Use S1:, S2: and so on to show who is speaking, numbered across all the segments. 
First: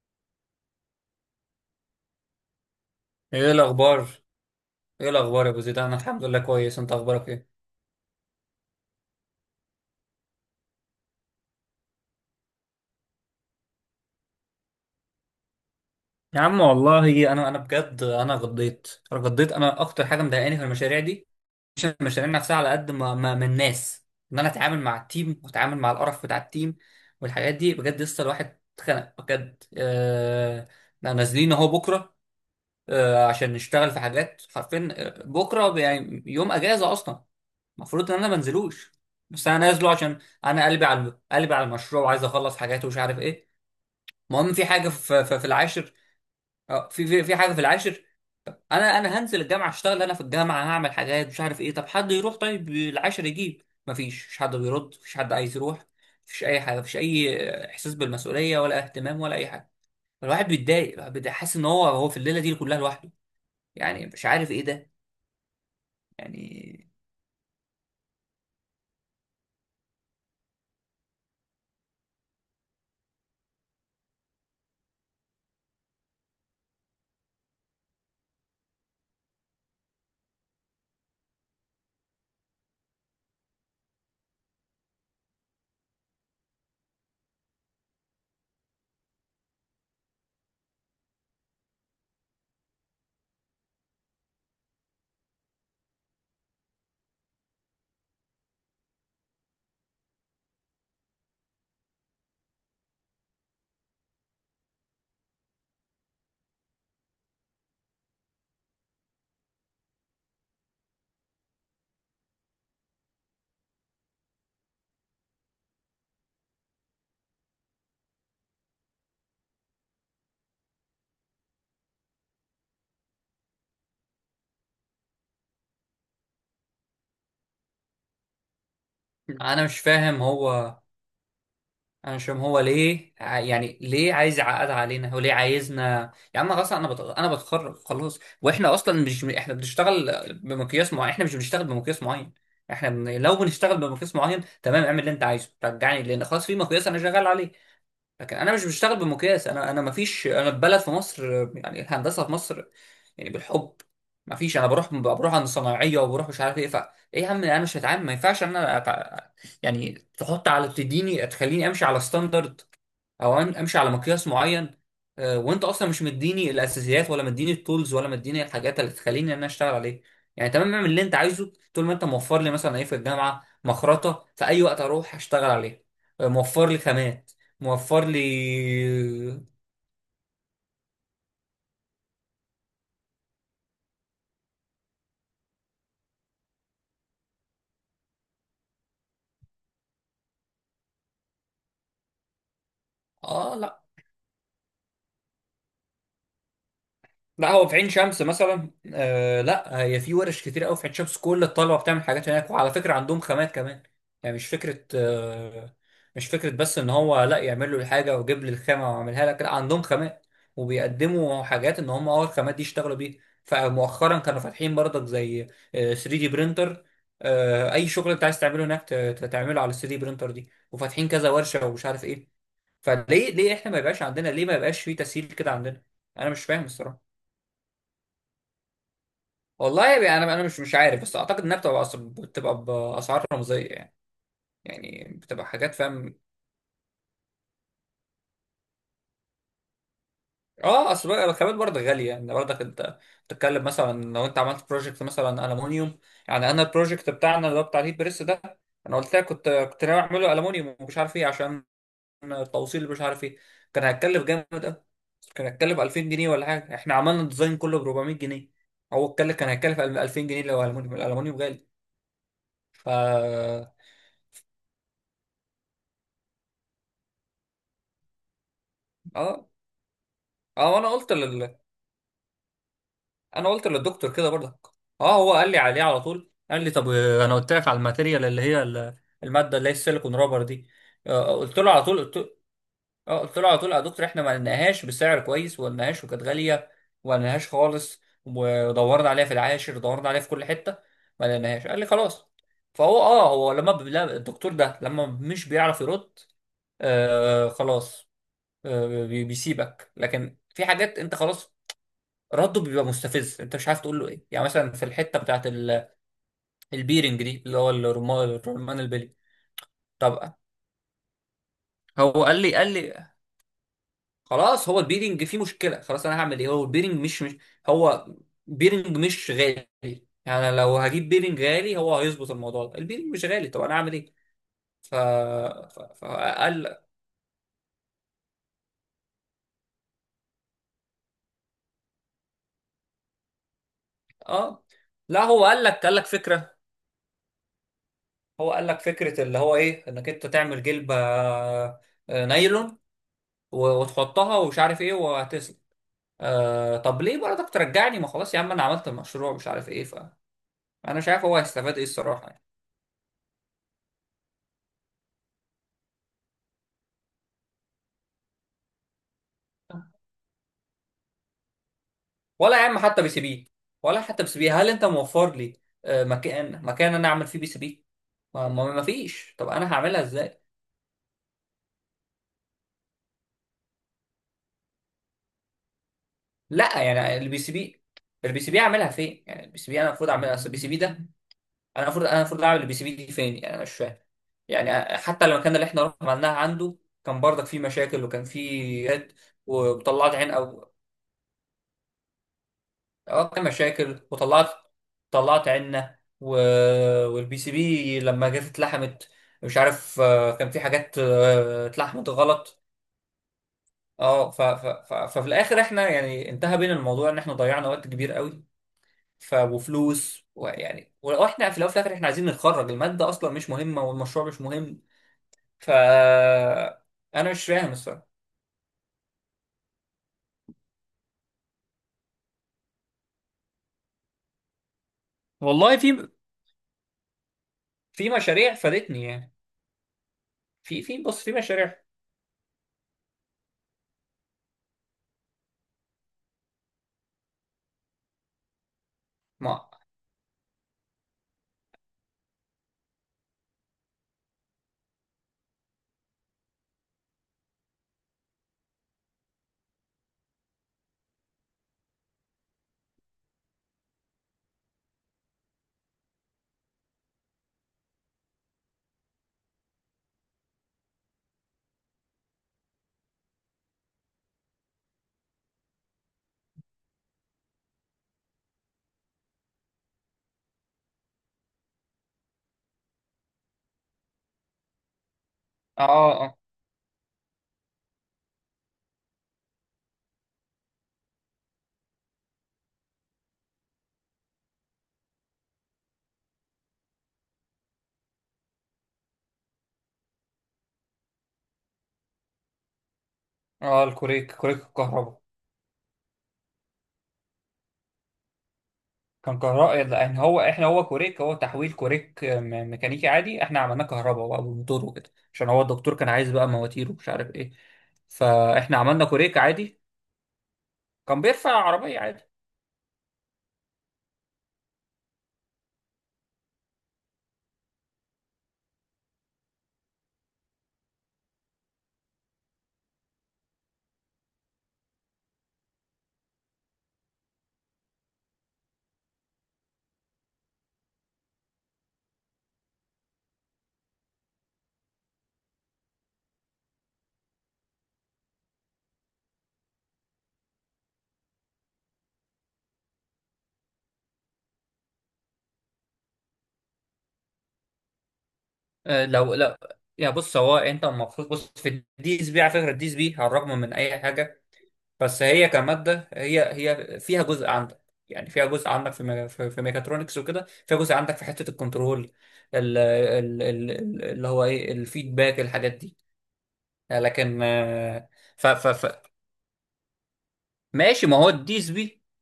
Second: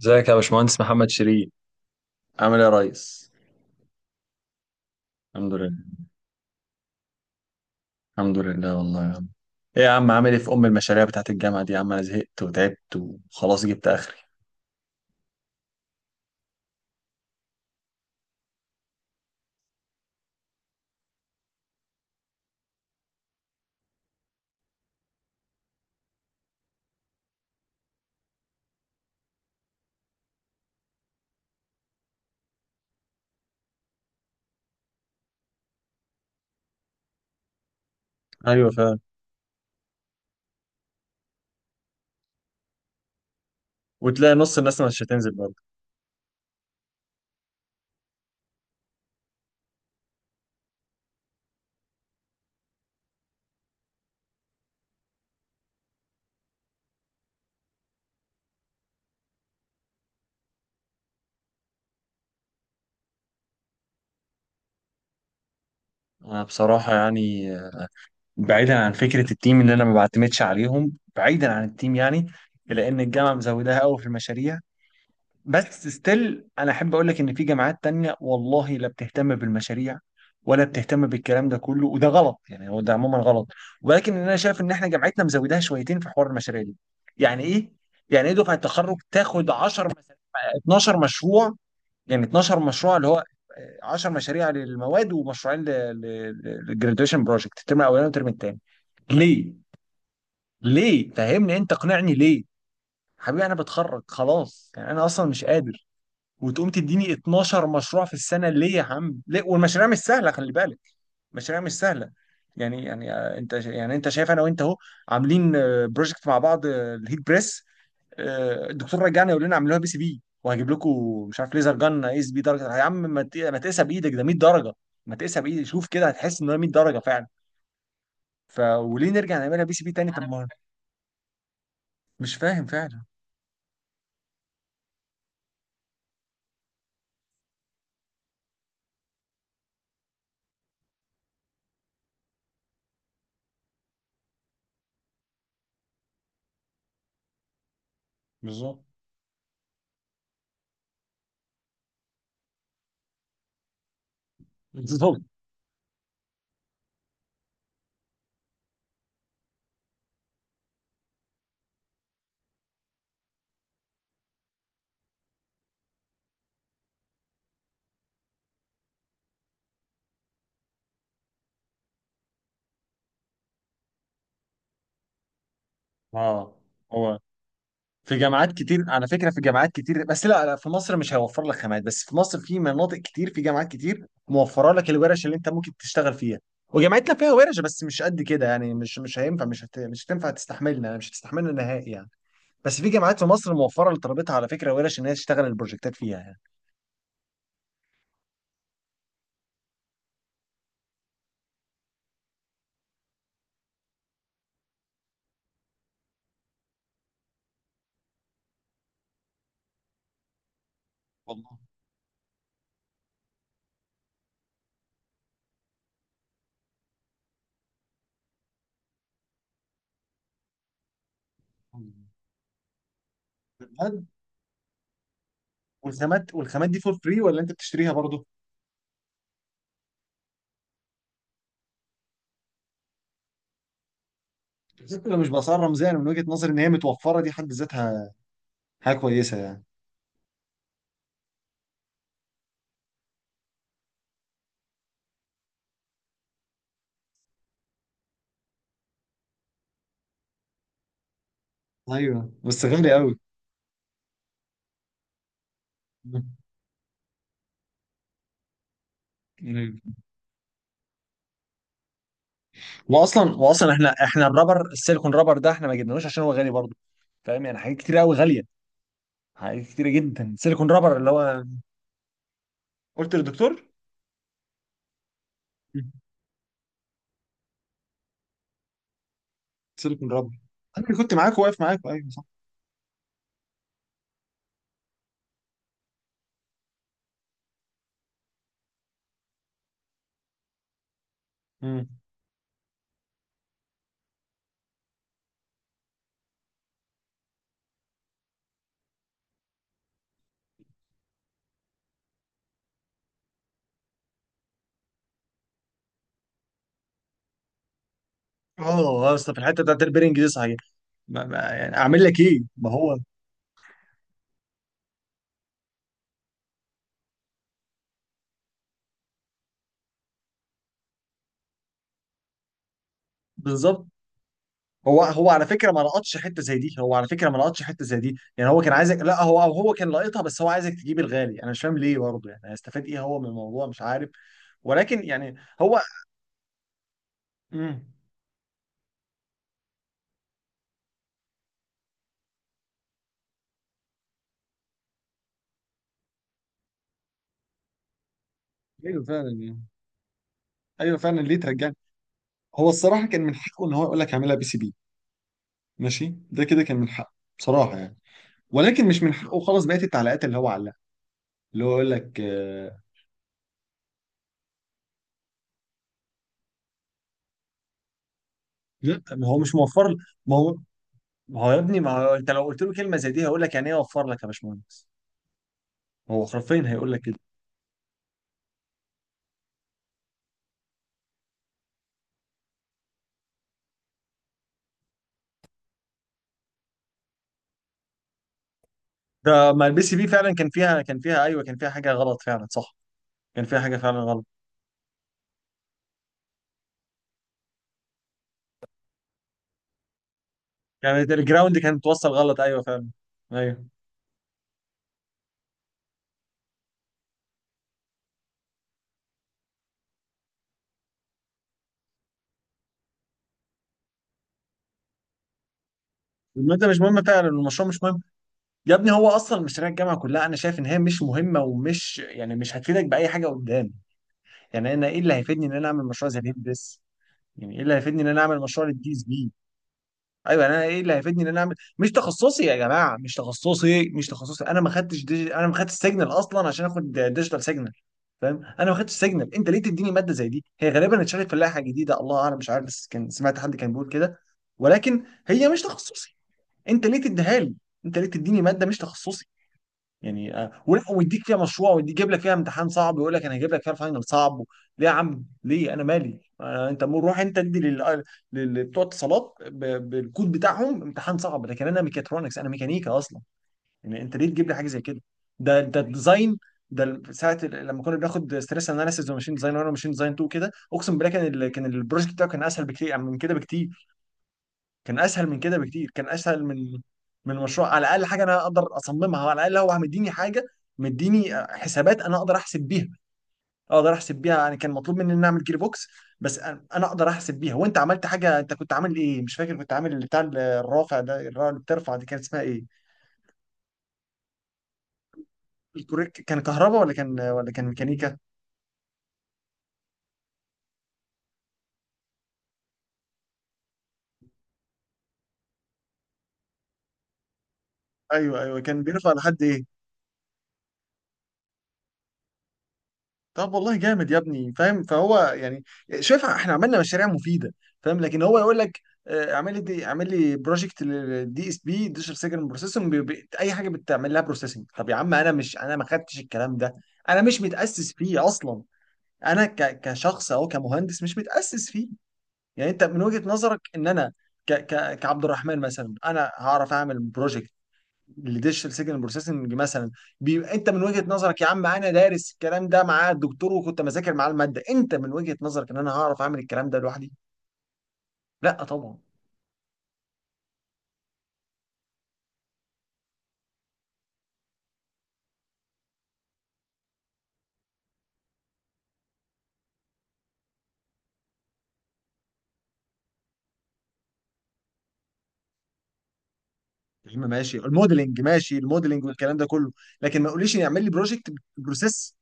S1: ازيك يا باشمهندس محمد شيرين؟ عامل ايه يا ريس؟
S2: ايه الاخبار ايه الاخبار يا
S1: الحمد
S2: ابو
S1: لله،
S2: زيد، انا الحمد لله كويس. انت اخبارك ايه؟
S1: الحمد لله والله يا عم. ايه يا عم، عامل ايه في ام المشاريع بتاعت الجامعه دي؟ يا عم انا زهقت وتعبت وخلاص جبت اخري.
S2: يا عم والله انا بجد، انا غضيت. انا اكتر حاجه مضايقاني في المشاريع دي، مش المشاريع نفسها على قد ما، من الناس. ان انا اتعامل مع التيم واتعامل مع القرف بتاع التيم والحاجات دي. بجد لسه الواحد اتخنق بجد. احنا نازلين اهو بكره. عشان نشتغل في حاجات حرفيا، بكره يعني يوم اجازه اصلا. المفروض ان انا ما
S1: ايوه
S2: انزلوش،
S1: فعلا.
S2: بس انا نازله عشان انا قلبي على المشروع، وعايز اخلص حاجات ومش عارف ايه.
S1: وتلاقي
S2: المهم
S1: نص
S2: في
S1: الناس
S2: حاجه
S1: مش
S2: في
S1: هتنزل
S2: في, في
S1: برضه.
S2: العاشر. في حاجه في العاشر. انا هنزل الجامعه اشتغل، انا في الجامعه هعمل حاجات مش عارف ايه. طب حد يروح طيب العاشر يجيب؟ مفيش حد بيرد، مفيش حد عايز يروح. مفيش اي حاجه، مفيش اي احساس بالمسؤوليه، ولا اهتمام ولا اي حاجه. الواحد بيتضايق، حاسس ان هو في الليله دي كلها لوحده. يعني مش عارف ايه ده
S1: انا
S2: يعني.
S1: بصراحه يعني، بعيدا عن فكره التيم اللي انا ما بعتمدش عليهم، بعيدا عن التيم يعني، لان الجامعه مزوداها قوي في المشاريع. بس ستيل انا احب اقول لك ان في جامعات تانية والله لا بتهتم بالمشاريع ولا بتهتم بالكلام ده كله، وده غلط يعني، هو ده عموما غلط. ولكن انا شايف ان احنا جامعتنا مزوداها شويتين في حوار المشاريع دي. يعني ايه؟ يعني ايه دفعه التخرج تاخد 10 مشاريع، 12 مشروع؟ يعني 12 مشروع اللي هو 10 مشاريع للمواد ومشروعين للجراديويشن بروجكت، الترم الاولاني والترم الثاني. ليه؟ ليه فهمني، انت اقنعني ليه. حبيبي انا بتخرج خلاص، يعني انا اصلا مش قادر، وتقوم تديني 12 مشروع في السنه؟ ليه يا عم ليه؟ والمشاريع مش سهله، خلي بالك، مشاريع مش سهله. يعني انت، يعني انت شايف انا وانت اهو عاملين بروجكت مع بعض، الهيت بريس. الدكتور رجعنا يقول لنا اعملوها بي سي بي وهجيب لكم مش عارف ليزر جن اي اس بي درجه. يا عم ما تقيسها بايدك، ده 100 درجه. ما تقيسها بايدك شوف كده، هتحس ان هي 100 درجه فعلا. ف وليه نرجع نعملها
S2: انا
S1: بي
S2: مش
S1: سي بي تاني؟ طب
S2: فاهم،
S1: ما،
S2: هو
S1: مش
S2: عشان هو
S1: فاهم فعلا.
S2: ليه يعني ليه عايز يعقد علينا، وليه عايزنا؟ يا عم خلاص، انا انا بتخرج خلاص. واحنا اصلا مش، احنا بنشتغل بمقياس معين؟ احنا مش بنشتغل بمقياس معين. احنا لو بنشتغل بمقياس معين تمام، اعمل اللي انت عايزه، رجعني، لان خلاص في مقياس انا شغال عليه. لكن انا مش
S1: بالظبط.
S2: بشتغل بمقياس، انا مفيش. انا في بلد، في مصر. يعني الهندسه في مصر يعني بالحب. مفيش. انا بروح
S1: بالظبط
S2: بروح عند صنايعيه، وبروح مش عارف ايه. ف ايه يا عم، انا مش هتعامل، ما ينفعش ان انا يعني تحط، على تديني، تخليني امشي على ستاندرد، او امشي على مقياس معين. وانت اصلا مش مديني الاساسيات، ولا مديني التولز، ولا مديني الحاجات اللي تخليني ان انا اشتغل عليه. يعني تمام، اعمل اللي انت عايزه طول ما انت موفر لي. مثلا ايه؟ في الجامعه مخرطه في اي وقت اروح اشتغل عليها،
S1: اه.
S2: موفر لي
S1: هو
S2: خامات، موفر
S1: في
S2: لي.
S1: جامعات كتير على فكرة، في جامعات كتير، بس لا لا، في مصر مش هيوفر لك خامات، بس في مصر في مناطق كتير، في جامعات كتير موفرة لك الورش اللي انت ممكن تشتغل فيها. وجامعتنا فيها ورش بس مش قد كده، يعني مش هينفع، مش هتنفع تستحملنا، مش هتستحملنا نهائي يعني. بس في جامعات في مصر
S2: اه، لا،
S1: موفرة لطلبتها على فكرة ورش ان هي تشتغل البروجكتات فيها يعني.
S2: لا هو في عين شمس مثلا لا، هي في ورش كتير قوي في عين شمس. كل الطلبه بتعمل حاجات هناك، وعلى فكره عندهم خامات كمان. يعني مش فكره مش فكره بس ان هو لا يعمل له الحاجه ويجيب لي الخامه واعملها لك، لا عندهم خامات وبيقدموا حاجات ان هم الخامات دي يشتغلوا بيها. فمؤخرا كانوا فاتحين برضك زي 3 دي برينتر. اي شغل انت عايز تعمله هناك تعمله على 3 دي برينتر دي، وفاتحين كذا ورشه ومش عارف ايه. فليه ليه احنا ما يبقاش
S1: بجد؟
S2: عندنا، ليه ما يبقاش في تسهيل كده عندنا؟ انا
S1: والخامات
S2: مش فاهم
S1: والخامات دي فور
S2: الصراحه.
S1: فري ولا انت بتشتريها برضه؟
S2: والله يعني انا مش عارف، بس اعتقد انها بتبقى بتبقى باسعار رمزيه يعني، يعني
S1: حتى لو مش
S2: بتبقى
S1: بأسعار
S2: حاجات،
S1: رمزية، انا من
S2: فاهم.
S1: وجهة نظري ان هي متوفرة دي حد ذاتها حاجة كويسة يعني.
S2: اه، اصل بقى الخامات برضه غاليه، يعني برضك انت بتتكلم مثلا لو انت عملت بروجكت مثلا المونيوم. يعني انا البروجكت بتاعنا اللي هو بتاع الهيت بريس ده، انا قلت لك كنت ناوي اعمله المونيوم ومش عارف ايه، عشان
S1: ايوه بس
S2: التوصيل
S1: غالي
S2: اللي مش
S1: قوي.
S2: عارف ايه كان هيتكلف جامد قوي، كان هيتكلف 2000 جنيه ولا حاجه. احنا عملنا الديزاين كله ب 400 جنيه. هو اتكلف، كان
S1: أيوة.
S2: هيتكلف 2000 جنيه لو المونيوم. الالمونيوم غالي. ف
S1: واصلا
S2: اه
S1: احنا الرابر، السيليكون رابر ده احنا ما جبناهوش عشان هو غالي برضه. فاهم يعني حاجات كتير قوي غاليه، حاجات كتيره جدا.
S2: اه
S1: سيليكون
S2: وانا
S1: رابر اللي
S2: قلت،
S1: هو، قلت
S2: انا
S1: للدكتور.
S2: قلت للدكتور كده برضك. اه، هو قال لي عليه
S1: مم.
S2: على طول، قال لي طب. انا قلت لك على الماتيريال اللي هي الماده اللي هي
S1: سيليكون
S2: السيليكون
S1: رابر.
S2: رابر دي.
S1: انا اللي كنت معاك،
S2: قلت
S1: واقف
S2: له
S1: معاك،
S2: على طول،
S1: ايوه صح.
S2: قلت، اه، قلت له على طول يا دكتور، احنا ما لقيناهاش بسعر كويس، وما لقيناهاش وكانت غاليه، وما لقيناهاش خالص. ودورنا عليها في العاشر، دورنا عليها في كل حته، ما لقيناهاش. قال
S1: مم.
S2: لي خلاص. فهو اه هو لما لا، الدكتور ده لما مش بيعرف يرد، آه خلاص. بيسيبك. لكن في حاجات انت خلاص رده بيبقى مستفز، انت مش عارف تقول له ايه. يعني مثلا في الحته بتاعت البيرنج دي اللي هو الرمان، البلي.
S1: اه، اصل في الحته بتاعت البيرنج دي،
S2: طب
S1: صحيح. ما يعني اعمل
S2: هو
S1: لك ايه؟
S2: قال لي
S1: ما
S2: قال
S1: هو،
S2: لي خلاص، هو البيرنج فيه مشكله. خلاص انا هعمل ايه؟ هو البيرنج مش، هو بيرنج مش غالي. يعني لو هجيب بيرنج غالي هو هيظبط الموضوع ده؟ البيرنج مش غالي، طب انا
S1: بالظبط.
S2: هعمل ايه؟
S1: هو على فكره ما لقطش حته زي دي،
S2: فقال،
S1: هو على فكره ما لقطش حته زي دي، يعني هو كان عايزك، لا هو كان لاقطها، بس هو عايزك تجيب الغالي. انا مش فاهم ليه برضه، يعني هيستفاد ايه هو من الموضوع؟ مش عارف.
S2: اه،
S1: ولكن
S2: لا
S1: يعني،
S2: هو قال لك
S1: هو،
S2: قال لك فكره.
S1: مم.
S2: هو قال لك فكره اللي هو ايه؟ انك انت تعمل جلبه نايلون وتحطها ومش عارف ايه. آه طب ليه برضك ترجعني؟ ما خلاص يا عم، انا عملت
S1: ايوه فعلا
S2: المشروع مش
S1: يعني.
S2: عارف ايه. فانا
S1: ايوه
S2: مش
S1: فعلا
S2: عارف هو
S1: ليه ترجعني؟
S2: هيستفاد ايه الصراحه يعني.
S1: هو الصراحه كان من حقه ان هو يقول لك هعملها بي سي بي، ماشي، ده كده كان من حقه بصراحه يعني. ولكن مش من حقه خالص بقيه التعليقات اللي هو علقها، اللي هو يقول لك
S2: ولا يا عم حتى بي سي بي، ولا حتى بي سي بي. هل انت موفر لي مكان انا اعمل فيه بي سي بي؟ ما
S1: لا ما
S2: فيش.
S1: هو
S2: طب
S1: مش
S2: انا
S1: موفر،
S2: هعملها
S1: ما
S2: ازاي؟
S1: هو، ما هو يا ابني، ما هو انت لو قلت له كلمه زي دي هيقول لك يعني ايه اوفر لك يا باشمهندس، هو حرفيا
S2: لا
S1: هيقول لك
S2: يعني
S1: كده.
S2: البي سي بي، البي سي بي اعملها فين؟ يعني البي سي بي انا المفروض اعملها، اصل البي سي بي ده، انا المفروض اعمل البي سي بي دي فين؟ يعني انا مش فاهم. يعني حتى المكان اللي احنا رحنا عملناها عنده كان برضك فيه مشاكل، وكان فيه جد،
S1: ده ما البي سي بي
S2: وطلعت عين،
S1: فعلا كان فيها ايوه، كان فيها حاجه غلط فعلا، صح.
S2: عملت
S1: كان فيها حاجه فعلا
S2: مشاكل
S1: غلط،
S2: وطلعت، طلعت عنا. و... والبي سي بي لما جت اتلحمت مش عارف، كان في حاجات
S1: يعني الجراوند كانت توصل
S2: اتلحمت
S1: غلط، ايوه
S2: غلط.
S1: فعلا، ايوه.
S2: اه ففي الاخر احنا يعني انتهى بينا الموضوع ان احنا ضيعنا وقت كبير قوي، وفلوس. ويعني واحنا في الاول وفي الاخر احنا عايزين نتخرج. المادة اصلا مش مهمة، والمشروع مش مهم. ف
S1: الماده مش مهمه فعلا،
S2: انا مش
S1: المشروع
S2: فاهم
S1: مش مهم.
S2: الصراحة.
S1: يا ابني هو اصلا مشاريع الجامعه كلها انا شايف ان هي مش مهمه، ومش يعني، مش هتفيدك باي حاجه قدام. يعني انا ايه اللي هيفيدني ان انا
S2: والله
S1: اعمل مشروع زي الهيب بس؟ يعني ايه اللي هيفيدني ان
S2: في
S1: انا اعمل
S2: مشاريع
S1: مشروع للدي
S2: فادتني
S1: اس بي؟
S2: يعني.
S1: ايوه، انا ايه
S2: في
S1: اللي
S2: في
S1: هيفيدني
S2: بص،
S1: ان
S2: في
S1: انا اعمل
S2: مشاريع.
S1: مش تخصصي؟ يا جماعه مش تخصصي، مش تخصصي، انا ما خدتش سيجنال اصلا عشان اخد ديجيتال سيجنال. فاهم؟ انا ما خدتش سيجنال، انت
S2: ما
S1: ليه تديني ماده زي دي؟ هي غالبا اتشالت في اللائحه الجديده، الله اعلم، مش عارف بس كان سمعت حد كان بيقول كده. ولكن هي مش تخصصي، انت ليه تديها لي؟ انت ليه تديني ماده مش تخصصي؟ يعني ولا ويديك فيها مشروع ويجيب لك فيها امتحان صعب ويقول لك انا هجيب لك فيها الفاينل صعب. ليه يا عم ليه؟ انا مالي؟ انت روح انت ادي بتوع اتصالات بالكود بتاعهم امتحان صعب، لكن انا ميكاترونكس، انا ميكانيكا اصلا. يعني انت ليه تجيب لي حاجه زي كده؟ ده الديزاين، ده ساعه لما كنا بناخد ستريس اناليسيز وماشين ديزاين، وانا ماشين ديزاين 2 كده اقسم بالله، كان كان البروجكت بتاعه كان اسهل بكتير يعني، من كده بكتير. كان اسهل من كده بكتير، كان
S2: اه اه
S1: اسهل من، من مشروع على الاقل حاجه انا اقدر اصممها. على الاقل هو مديني حاجه، مديني حسابات انا اقدر احسب بيها، اقدر احسب بيها، يعني كان مطلوب مني ان اعمل جير بوكس، بس انا اقدر احسب بيها. وانت عملت حاجه، انت كنت عامل ايه؟ مش فاكر، كنت عامل بتاع الرافع ده، الرافع اللي بترفع دي كانت اسمها ايه؟
S2: اه الكوريك، الكهرباء.
S1: الكوريك، كان كهرباء ولا كان ميكانيكا؟
S2: كان كهرباء. يعني هو احنا كوريك، هو تحويل كوريك ميكانيكي عادي. احنا عملناه كهرباء بقى بالموتور وكده، عشان هو الدكتور كان عايز بقى مواتير ومش عارف ايه.
S1: ايوه ايوه،
S2: فاحنا
S1: كان
S2: عملنا
S1: بيرفع
S2: كوريك
S1: لحد ايه؟
S2: عادي، كان بيرفع عربية عادي.
S1: طب والله جامد يا ابني، فاهم؟ فهو يعني، شايف احنا عملنا مشاريع مفيده، فاهم؟ لكن هو يقول لك اعمل لي دي، اعمل لي بروجكت للدي اس بي ديجيتال سيجنال بروسيسنج، اي حاجه بتعمل لها بروسيسنج. طب يا عم انا مش، انا ما خدتش الكلام ده، انا مش متاسس فيه اصلا. انا كشخص او كمهندس مش متاسس فيه. يعني انت من وجهه نظرك ان انا، ك ك كعبد الرحمن مثلا، انا هعرف اعمل بروجكت الديجيتال سيجنال بروسيسنج مثلا؟ بيبقى انت من وجهة نظرك يا عم انا دارس الكلام ده مع الدكتور وكنت مذاكر معاه المادة؟ انت من وجهة نظرك ان انا هعرف اعمل الكلام ده لوحدي؟ لا طبعا.
S2: اه، لا يا بص، هو انت المفروض بص في الدي اس بي. على فكرة الدي اس بي، على الرغم من اي حاجة، بس هي كمادة، هي فيها جزء عندك. يعني فيها جزء عندك في في ميكاترونكس وكده، فيها جزء عندك في حتة الكنترول، اللي هو ايه، الفيدباك، الحاجات دي.
S1: يا عم
S2: لكن
S1: ماشي،
S2: آه،
S1: الموديلنج
S2: ف
S1: ماشي،
S2: ف ف
S1: الموديلنج والكلام ده كله، لكن ما تقوليش يعمل لي
S2: ماشي، ما هو
S1: بروجكت
S2: الديس بي.
S1: بروسيس.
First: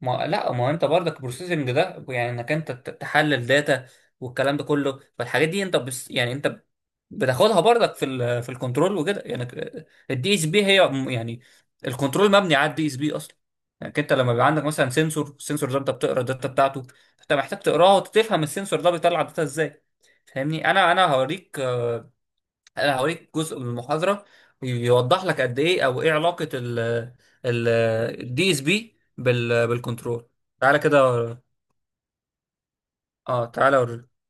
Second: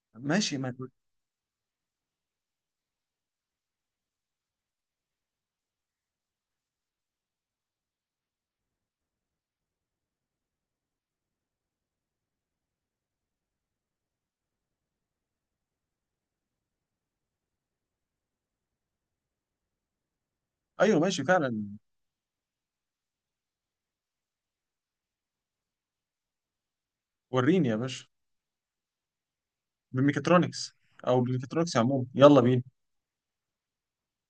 S2: ما لا،
S1: ماشي
S2: ما
S1: ما
S2: هو انت
S1: تقول-
S2: برضك بروسيسنج ده يعني انك انت تحلل داتا والكلام ده كله. فالحاجات دي انت بس، يعني انت بتاخدها برضك في الكنترول وكده يعني. الدي اس بي هي يعني الكنترول مبني على الدي اس بي اصلا. يعني انت لما بيبقى عندك مثلا سنسور، السنسور ده انت بتقرا الداتا بتاعته، انت محتاج تقراها وتفهم السنسور ده بيطلع داتا ازاي. فاهمني؟ انا
S1: ايوه
S2: انا
S1: ماشي
S2: هوريك،
S1: فعلا.
S2: انا هوريك جزء من المحاضره يوضح لك قد ايه، او ايه علاقه ال
S1: وريني
S2: ال
S1: يا باشا،
S2: الدي اس بي بالكنترول.
S1: بالميكاترونكس،
S2: تعالى
S1: او
S2: كده.
S1: بالميكاترونكس عموما، يلا بينا.
S2: اه تعالى اوريك.